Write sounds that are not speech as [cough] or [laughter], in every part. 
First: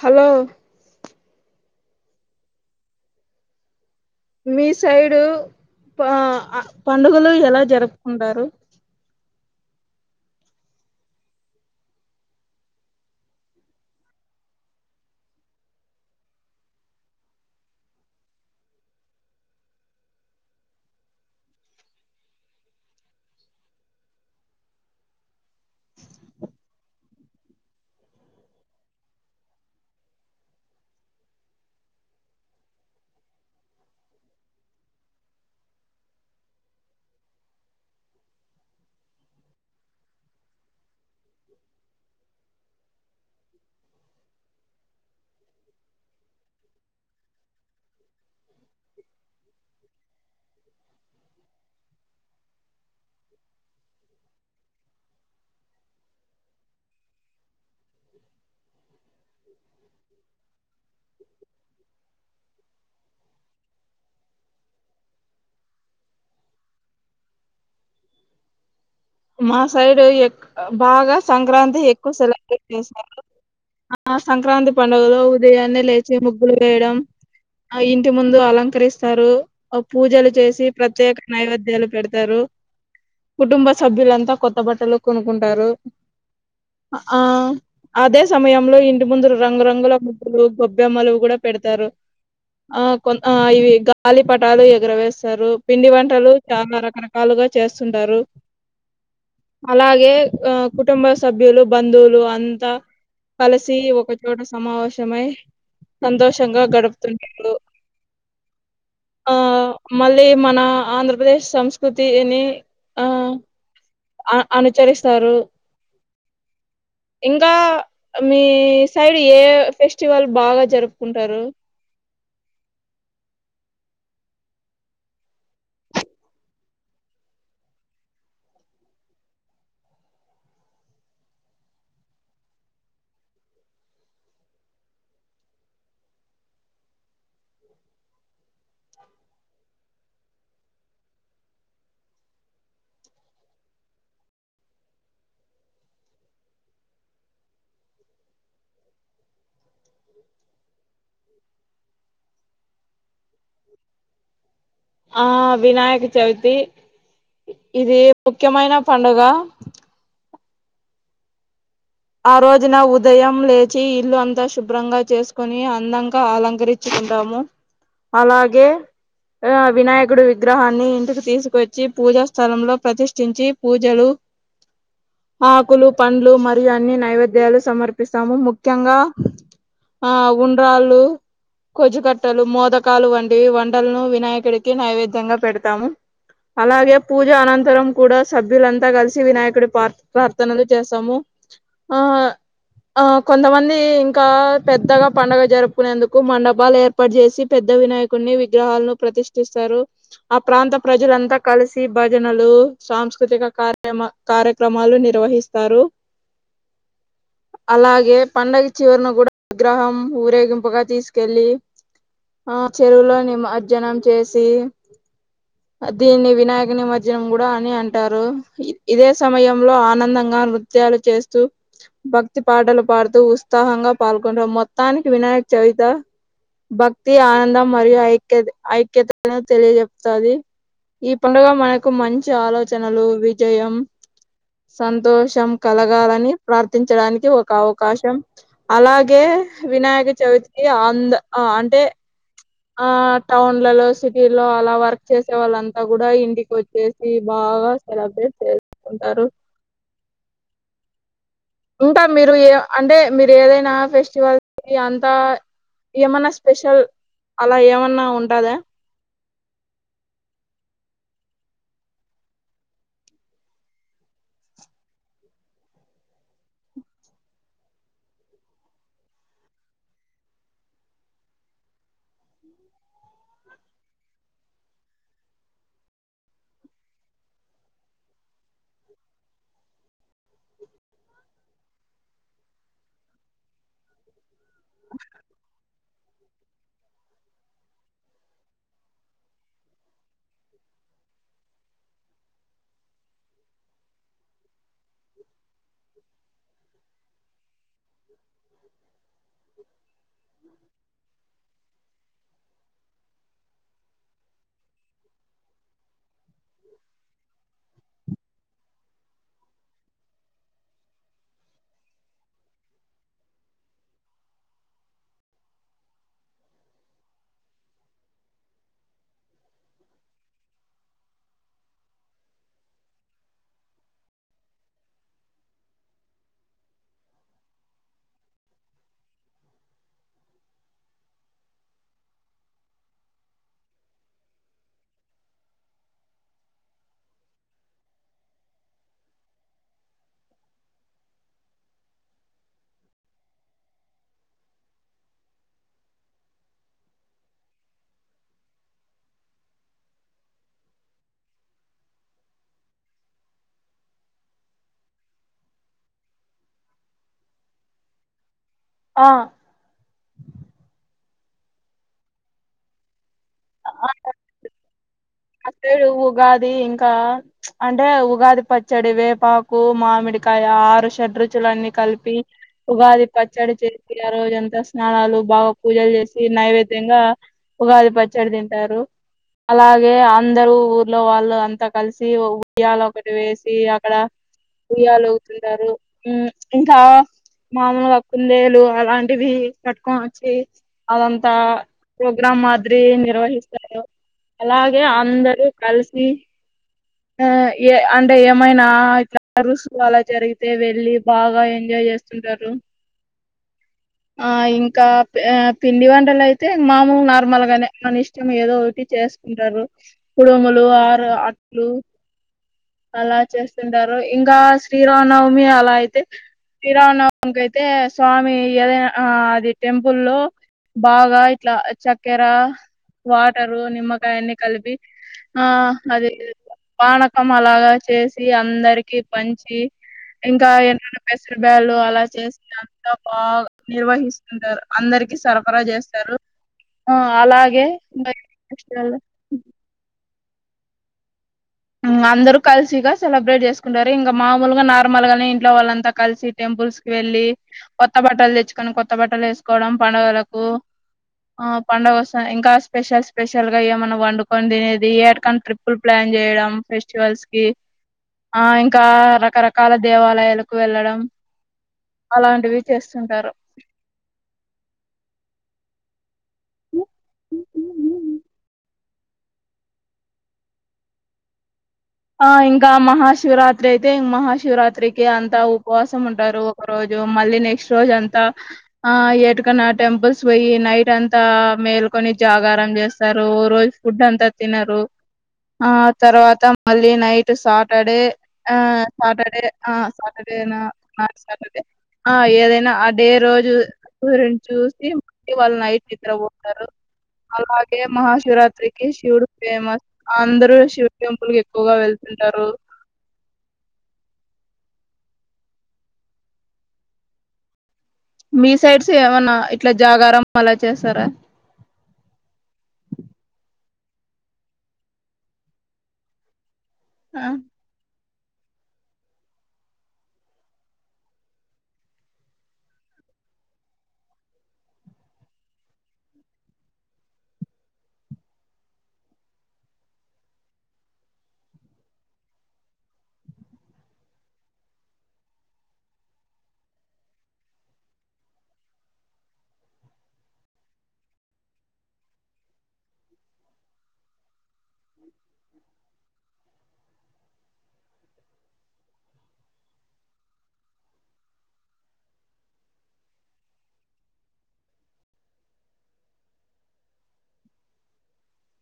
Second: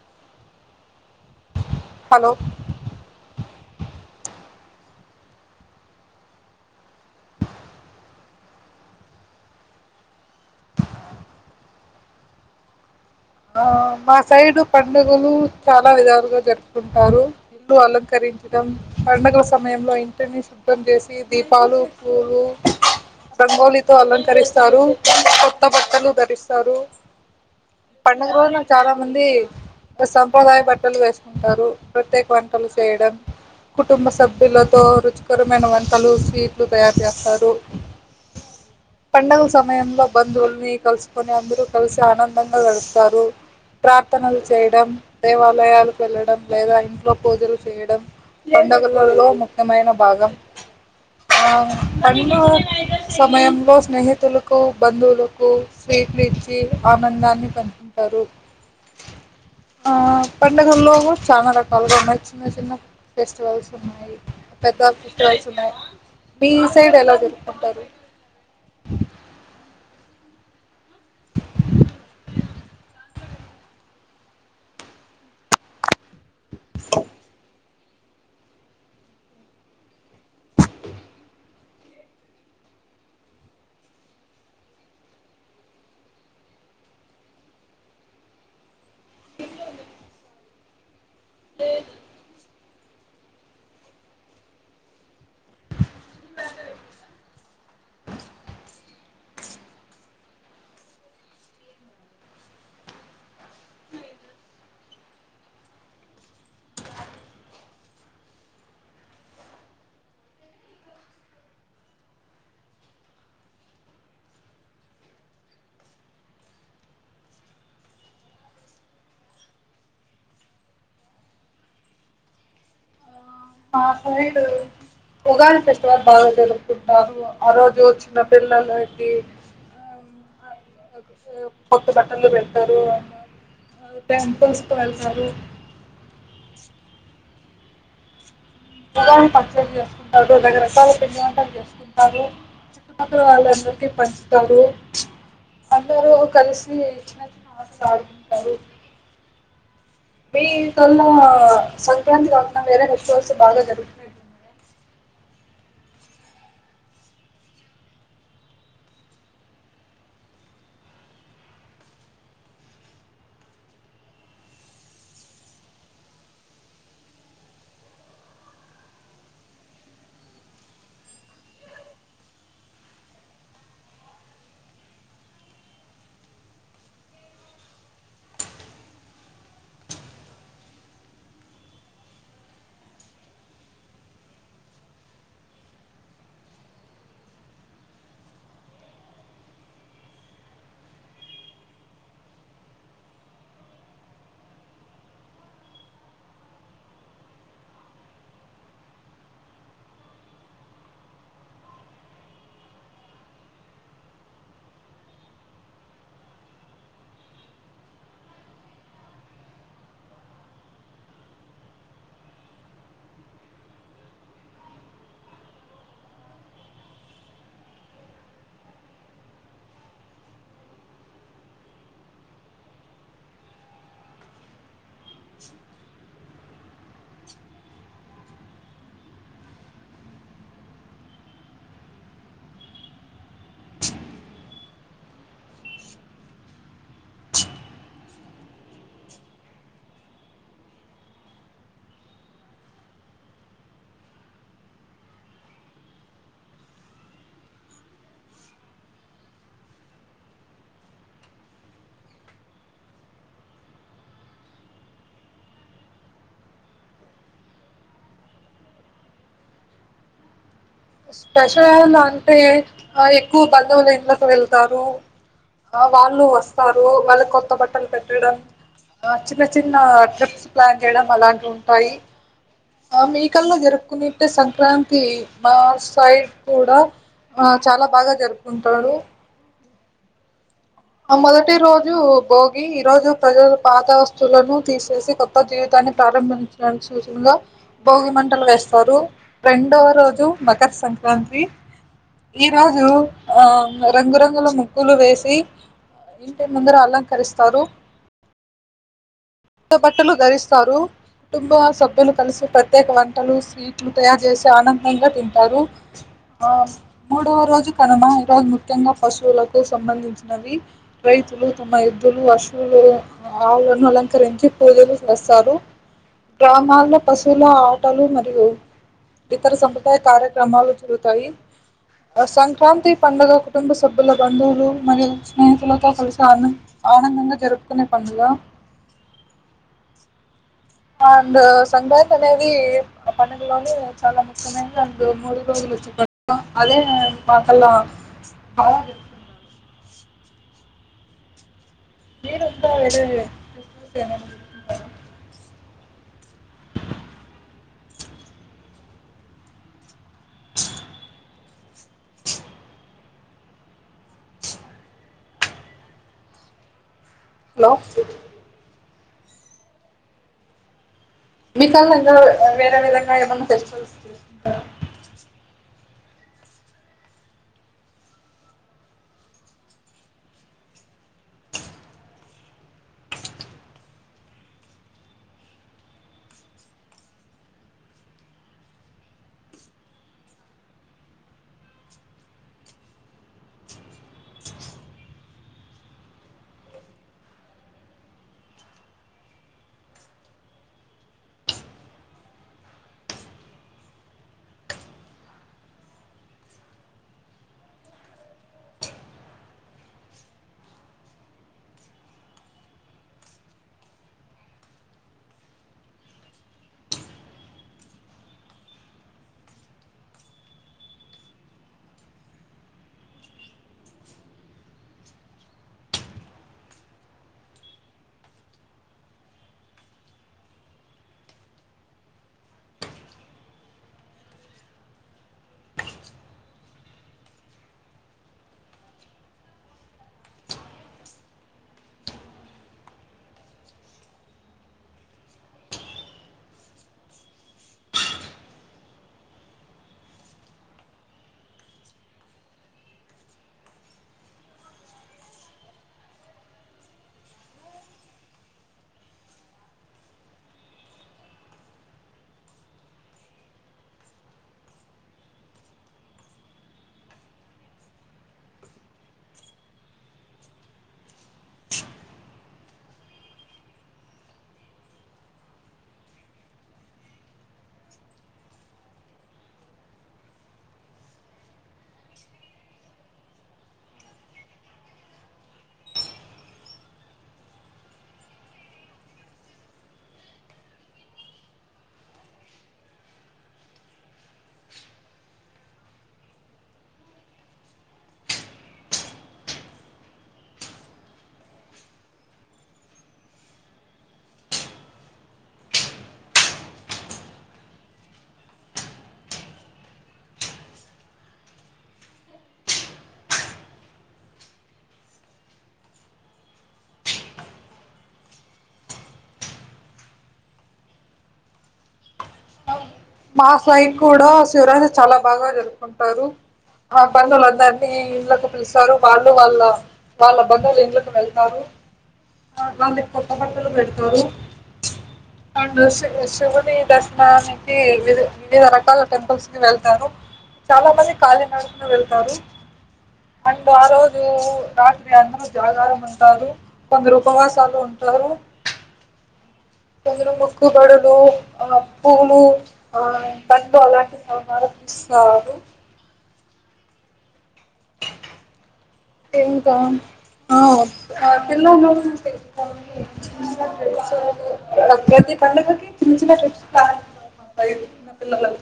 Hello hello మీ side పా అ పండుగలు ఎలా జరుపుకుంటారు ఆ మా సైడ్ పండుగలు చాలా విధాలుగా జరుపుకుంటారు ఇల్లు అలంకరించడం పండుగ సమయంలో ఇంటినీ శుభ్రం జేసి దీపాలు పూలు రంగోలితో అలంకరిస్తారు కొత్త బట్టలు ధరిస్తారు పండగ రోజనా చాలా మంది వ సంప్రదాయ బట్టలు వేస్కుంటారు ప్రత్యేక వంటలు చేయడం కుటుంబ సభ్యులతో రుచికరమైన వంటలు స్వీట్లు తయారు జేస్తారు పండుగుల సమయంలో బంధువుల్ని కలుసుకొని అందరూ కలిసిఆనందంగా గడుపుతారు ప్రార్థనలు చేయడం దేవాలయాలకెళ్ళడం లేదా ఇంట్లో పూజలు చేయడం పండగలొల్లో ముఖ్యమైన భాగం ఆ పండుగల సమయంలో స్నేహితులుకు బంధువులుకు స్వీట్లీ ఇచ్చి ఆనందాన్ని పంచుకుంటారు ఆ పండుగల్లోగు చాలా రకాలుగా ఉన్నాయ్ చిన్న చిన్న ఫెస్టివల్స్ ఉన్నాయి పెద్ద ఫెస్టివల్స్ ఉన్నాయ్ మీ సైడ్ ఎలా జెరుపుకుంటారు మా సైడు ఎక్ బాగా సంక్రాంతి ఎక్కువ సెలబ్రేట్ చేస్తారు ఆ సంక్రాంతి పండుగలో ఉదయాన్నే లేచి ముగ్గులువేయడం ఆ ఇంటి ముందు అలంకరిస్తారు ఓ పూజలు చేసి ప్రత్యేక నైవేద్యాలు పెడతారు కుటుంబ సభ్యులంతా కొత్త బట్టలు కొనుకుంటారు ఆ అదే సమయంలో ఇంటి ముందు రంగురంగుల ముగ్గులు గొబ్బెమ్మలు కూడా పెడతారు ఆ కొన్ అ ఇవి గాలిపటాలు ఎగరవేస్తారు పిండి వంటలు చాలా రకరకాలు గా చేస్తుంటారు అలాగే అ కుటుంబ సభ్యులు బంధువులు అంతా కలిసి ఒకచోట సమావేశమై సంతోషంగా గడుపుతుంటరు ఆ మళ్ళీ మన ఆంధ్రప్రదేశ్ సంస్కృతిని ఆ అ అనుచరిస్తారు ఇంకా మీ సైడ్ ఏ ఫెస్టివల్ బాగా జరుపుకుంటారు మా సైడు ఉగాది ఫెస్టివల్ బాగా జారుపుకుంటారు ఆ రోజు చిన్న పిల్లలకి కోత్త బట్టలు పెడ్తారు టెంపల్స్ కి వెళ్తారు ఉగాది పచ్చడి చేసుకుంటారు రకరకాల పిండి వంటలు చేసుకుంటారు చుట్టుపక్కల వాళ్ళందరికీ పంచుతారు అందరూ కలిసి చిన్న చిన్న ఆటల్ ఆడుకుంటారు మీ కాళ్ళ సంక్రాంతి కాకున్నా వేరే ఫెస్టివల్స్ బాగా జరుగుతున్నాయి ఆ వినాయక చవితి ఇది ముఖ్యమైన పండుగ ఆ రోజున ఉదయం లేచి ఇల్లు అంతా శుభ్రంగా చేస్కొని అందంగా అలంకరిచు కుంటాము అలాగే ఆ వినాయకుడు విగ్రహాన్ని ఇంటికి తీసుకువచ్చి పూజా స్థలంలో ప్రతిష్ఠించి పూజలు ఆకులు పండ్లు మ మరి అన్ని నైవేద్యాలు సమర్పిస్తాము ముఖ్యంగా ఆ ఉండ్రాలు కొజుకట్టలు మోదకాలు వంటివి వంటలను వినాయకుడికి నైవేద్యంగా పెడతాము అలాగే పూజ అనంతరం కూడా సభ్యులంతా కలిసి వినాయకుడి పార్ ప్రార్థనలు చేస్తాము ఆ ఆ కొంతమంది ఇంకా పెద్దగా పండగ జరుపుకునేందుకు మండపాలు ఏర్పాట్ జేసి పెద్ద పెద్ద వినాయకున్ని విగ్రహాల్లో ప్రతిష్ఠిస్తారు ఆ ప్రాంత ప్రజలంతా కలిసి భజనలు సాంస్కృతిక కార్యమ కార్యక్రమాలు నిర్వహిస్తారు అలాగే పండగ చివరిను కూడా విగ్రహం ఊరేగింపుగా తీస్కెళ్ళీ ఆ చెరువులో నిమార్జానం చేసి దీన్ని వినాయక నిమజ్జనం కూడా అని అంటారు ఇదే సమయంలో ఆనందంగా నృ త్యలు చేస్తూ భక్తి పాటలు పాడుతూ ఉత్సాహంగా పాల్గొంటం మొత్తానికి వినాయక్ చవిత భక్తి ఆనందం మరియు ఐక్య ఐక్యతను తెలియజెప్తది ఈ పండుగ మనకు మంచి ఆలోచనలు విజయం సంతోషం కలగాలని ప్రార్థించడానికి ఒక అవకాశం అలాగే వినాయక చవితి ఇ అంద్ అ అంటే ఆ టౌన్లలో సిటీలో అలా వర్క్ చేసే వాళ్ళంతా కూడా ఇంటికోచ్చేసి బా బాగా సెలబ్రేట్ చేస్కూంటారు ఇంకా మీరు ఏ అంటే మీరేదైనా ఫెస్టివల్ కి అంతా ఏమన్నా స్పెషల్ అలా ఏమన్నా ఉంటదా స్పెషల్ అంటే ఆ ఎక్కువ్ బంధువులు ఇళ్ళకు వెళ్తారు ఆ వాళ్ళు వస్తారు వాళ్ళక్ కొత్త బట్టలు పెట్టడం ఆ చిన్న చిన్న ట్రిప్స్ ప్లాన్ చేయడం అలాంటి ఉంటాయి ఆ మీకల్లా జరుపుకున్నట్టే సంక్రాంతి మా సైడ్ కూడా ఆ చాలా బాగా జరుపుకుంటాడు ఆ మొదటి రోజు భోగి ఈ రోజు ప్రజలు పాత వస్తు తులను తీసేసి కొత్త జీవితాన్ని ప్రారంభించ సూచనలో భోగి మంటలు వేస్తారు రెండవ రోజు మకర సంక్ వంతి ఈ రోజు ఆ రంగురంగుల ముగ్గులు వేసి ఆ ఇంటి ముందర అలంకరిస్తారు కొత్త బట్టలు ధరిస్తారు కుటుంబ సబ్ భ్యులు కలిసి ప్రత్యేక వంటలు స్వీట్లు తయారు చేసి ఆనందంగా తింటారు ఆ మూడవ రోజు కనుమ ఈరోజు ముఖ్యంగా పశువులకు సంబంధించినవి రైతులు తమ ఎద్దులు అశువులు ఆవులను అలంకరించి పూజలు చేస్తారు గ్రామాల్లో పశువుల ఆటలు మరియు ఇతర సంప్రదాయ కార్యక్రమాలు జరుతాయి ఆ సంక్రాంతి పండుగ కుటుంబ సభ్యుల బంధువులు మరియు స్నేహితులతో కలిసి ఆన్ ఆనందంగా జరుపుకునే పండుగా అండ్ సంక్రాంతి అనేది పండగలోనే చాలా ముఖ్యమైంది అండ్ మూడు అదే కదా నాకలా అలా జెప్తున్నాడు మీరుతా [unintelligible] హలో ఆ మీ కల [unintelligible] వేరే విధంగా ఏమన్నా ఫెస్టివల్స్ చేస్కుంటార టే ఉగాది ఇంకా ప్చ్ అంటే ఉగాది పచ్చడి వేపాకు మామిడికాయ ఆరు షడ్రుచులన్నీ కలిపి ఉగాది పచ్చడి చేసి ఆ రోజంతా స్నానాలు బాగా పూజలు జేసి నైవేద్యంగా ఉగాది పచ్చడి తింటారు అలాగే అందరూ ఊర్లో వాళ్ళు అంతా కలిసి ఉయాల ఒకటి వేసి అకడ ఉయ్యాల ఊగుతుంటారు ఊ ఇంకా మామూలుగా కుందేలు అలాంటివి కట్టుకొనచ్చి అదంతా ప్రోగ్రాం మాదిరి నిర్వహిస్తారు అలాగే అందరూ కలిసి ఆ ఏ అంటే ఏమైనా ఇట్లా రుసు అలా జరిగితే వెళ్ళి బాగా ఎంజాయ్ చేస్తుంటారు ఆ ఇంకా పే ఆ పిండి వంటలైతే మామూల్ నార్మల్గానే మన ఇష్టం ఏదో ఒకటి చే చేస్కుంటారు కుడుములు ఆరు అట్లు అలా చేస్తుంటారు ఇంకా శ్రీరామనవమి అలా అయితే శ్రీరామనవమికైతే స్వామి ఏదైనా ఆ అది టెంపుల్లో బాగా ఇట్లా చక్కెర వాటరు నిమ్మకాయని కలిపి ఆ అది పానకం అలాగా చేసి అందరికి పంచి ఇంకా ఏనన్న పెసర్ బాలు అలా చేసి అంతా బాగా నిర్వహిస్తుంటారు అందరి రికి సరఫరా జేస్తారు ఊ అలాగే [unintelligible] మ్మ్ అందరూ కలిసి ఇంగా సెలబ్రేట్ జేస్కుంటారు ఇంగా మామూలుగా నార్మల్ గానే ఇంట్లో వాళ్ళంతా కలిసి టెంప్ పుల్స్ కీ వెళ్ళి కొత్త బట్టల్ దెచ్చుకొని కొత్త బట్టలు ఏస్కోడం పండుగలకు ఆ పండుగ వొస్తా ఇంకా స్పెషల్ స్పెషల్ గా ఏమన్నా వండుకొని దినేదీ ఏట్కని ట్రిప్పుల్ ప్లాన్ జేయడం మ్ ఫెస్టివల్స్ కి ఆ ఇంకా రకరకాల దేవాలయాలకు వెళ్ళడం అలాంటివి చేస్తుంటారు ఆ ఇంకా మహాశివరాత్రి అయితే ఇం మహాశివరాత్రికి అంతా ఉపవాసం ఉంటారు ఒక రోజు మళ్ళీ నెక్స్ట్ రోజంతా ఆ ఏటికన్నా టెంపుల్స్ వోయి నైటంతా మేల్క్ కొని జాగారం జేస్తారు ఓ రోజు ఫుడ్ అంతా తినరు ఆ తర్వాత మళ్ళీ నైట్ సాటర్డే ఆ సాటర్డే ఆ సాటర్డేనా ఆ సాటర్డే ఆ ఏదైనా ఆ డే రోజు సూరిని చూసి మల్ వాళ్ళు నైట్ నిద్రవోతరు అలాగే మహాశివరాత్రికి శివుడు ఫేమస్ అందరు శివుడి టెంపుల్ కి క్కువగా వెళ్తుంటారు మీ సైడ్స్ ఏమన్నా ఇట్లా జాగారం అలా చేస్తారా మా సైడ్ కూడ శివరాత్రి చాలా బాగా జరుపుకుంటారు వ పనులు వద్దండీ లకు పిలుస్తారు వాళ్ళు వాళ్ళ వాళ్ళ బంధువుల ఇండ్లకు వెళ్తారు అంది కొత్త బట్టలు పెడుతారు అండ్ శి శివున్ని దర్శ్ దానికి వీర్ వివిధ రకాల టెంపుల్స్ కి వెళ్తారు చాలా మంది కాళీనడకన వెళ్తారు అండ్ ఆ రోజు రాత్రి అందరు జాగారం ఉంటారు కొందరు ఉపవాసాలు ఉం ఫ్లవరు కొందరు ముకుబడులు ఆ పువులు ఆ పండ్లు అలాంటివి సంహారం ఇస్తారు ఇంకా ఆ ఆ పిలో [unintelligible] ప్రతి పండగకి చిన్న చిన్న [unintelligible] చిన్న పిలలకు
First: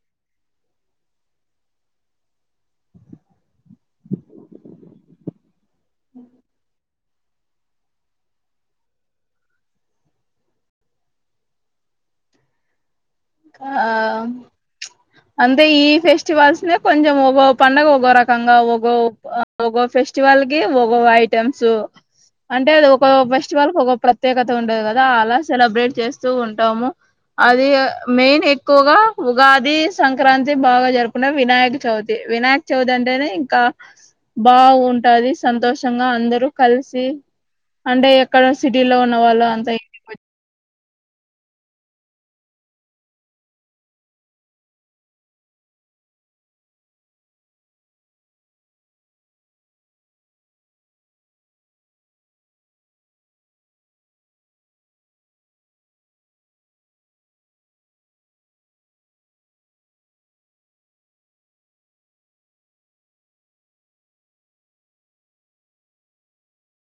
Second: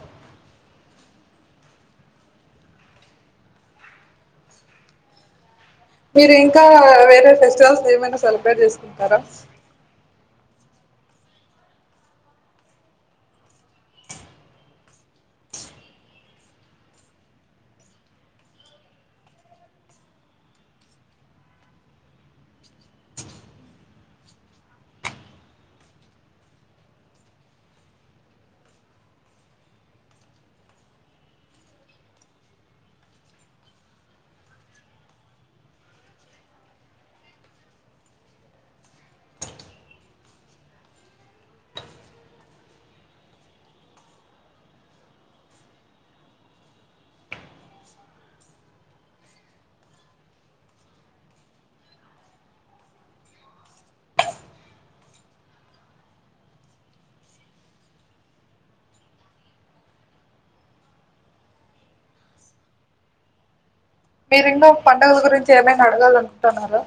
మీరు ఇంకా వేరే ఫెస్టివల్స్ ఏమైనా సెలబ్రేట్ చేసుకుంటారా ఆ ప్చ్ అంటే ఈ ఫెస్టివల్స్నే కొంచెం ఒగో పండగ ఒగో రకంగా ఒగో ఓగో ఫెస్టివల్స్ కి ఓగో ఐటెమ్స్ అంటే అది ఒక ఫెస్టివల్ ఒక ప్రత్యేకత ఉంటది కదా అలా సెలబ్రేట్ చేస్తూ ఉంటాము అది ఇగ మెయిన్ ఎక్కువగా ఉగాది, సంక్రాంతి బాగా జరుపుకుంటం. వినాయక చవితి వినాయక చవితి అ అంటేనే ఇంకా బాగుంటాది. సంతోషంగా అందరూ కలిసి అంటే ఎక్కడ సిటీలో ఉన్నవాళ్ళు అంత ఇంటికి పొయ్యి మీరి ఇన్నో పండగల గురించి ఏమైనా అడగాల అనుకుంటున్నారా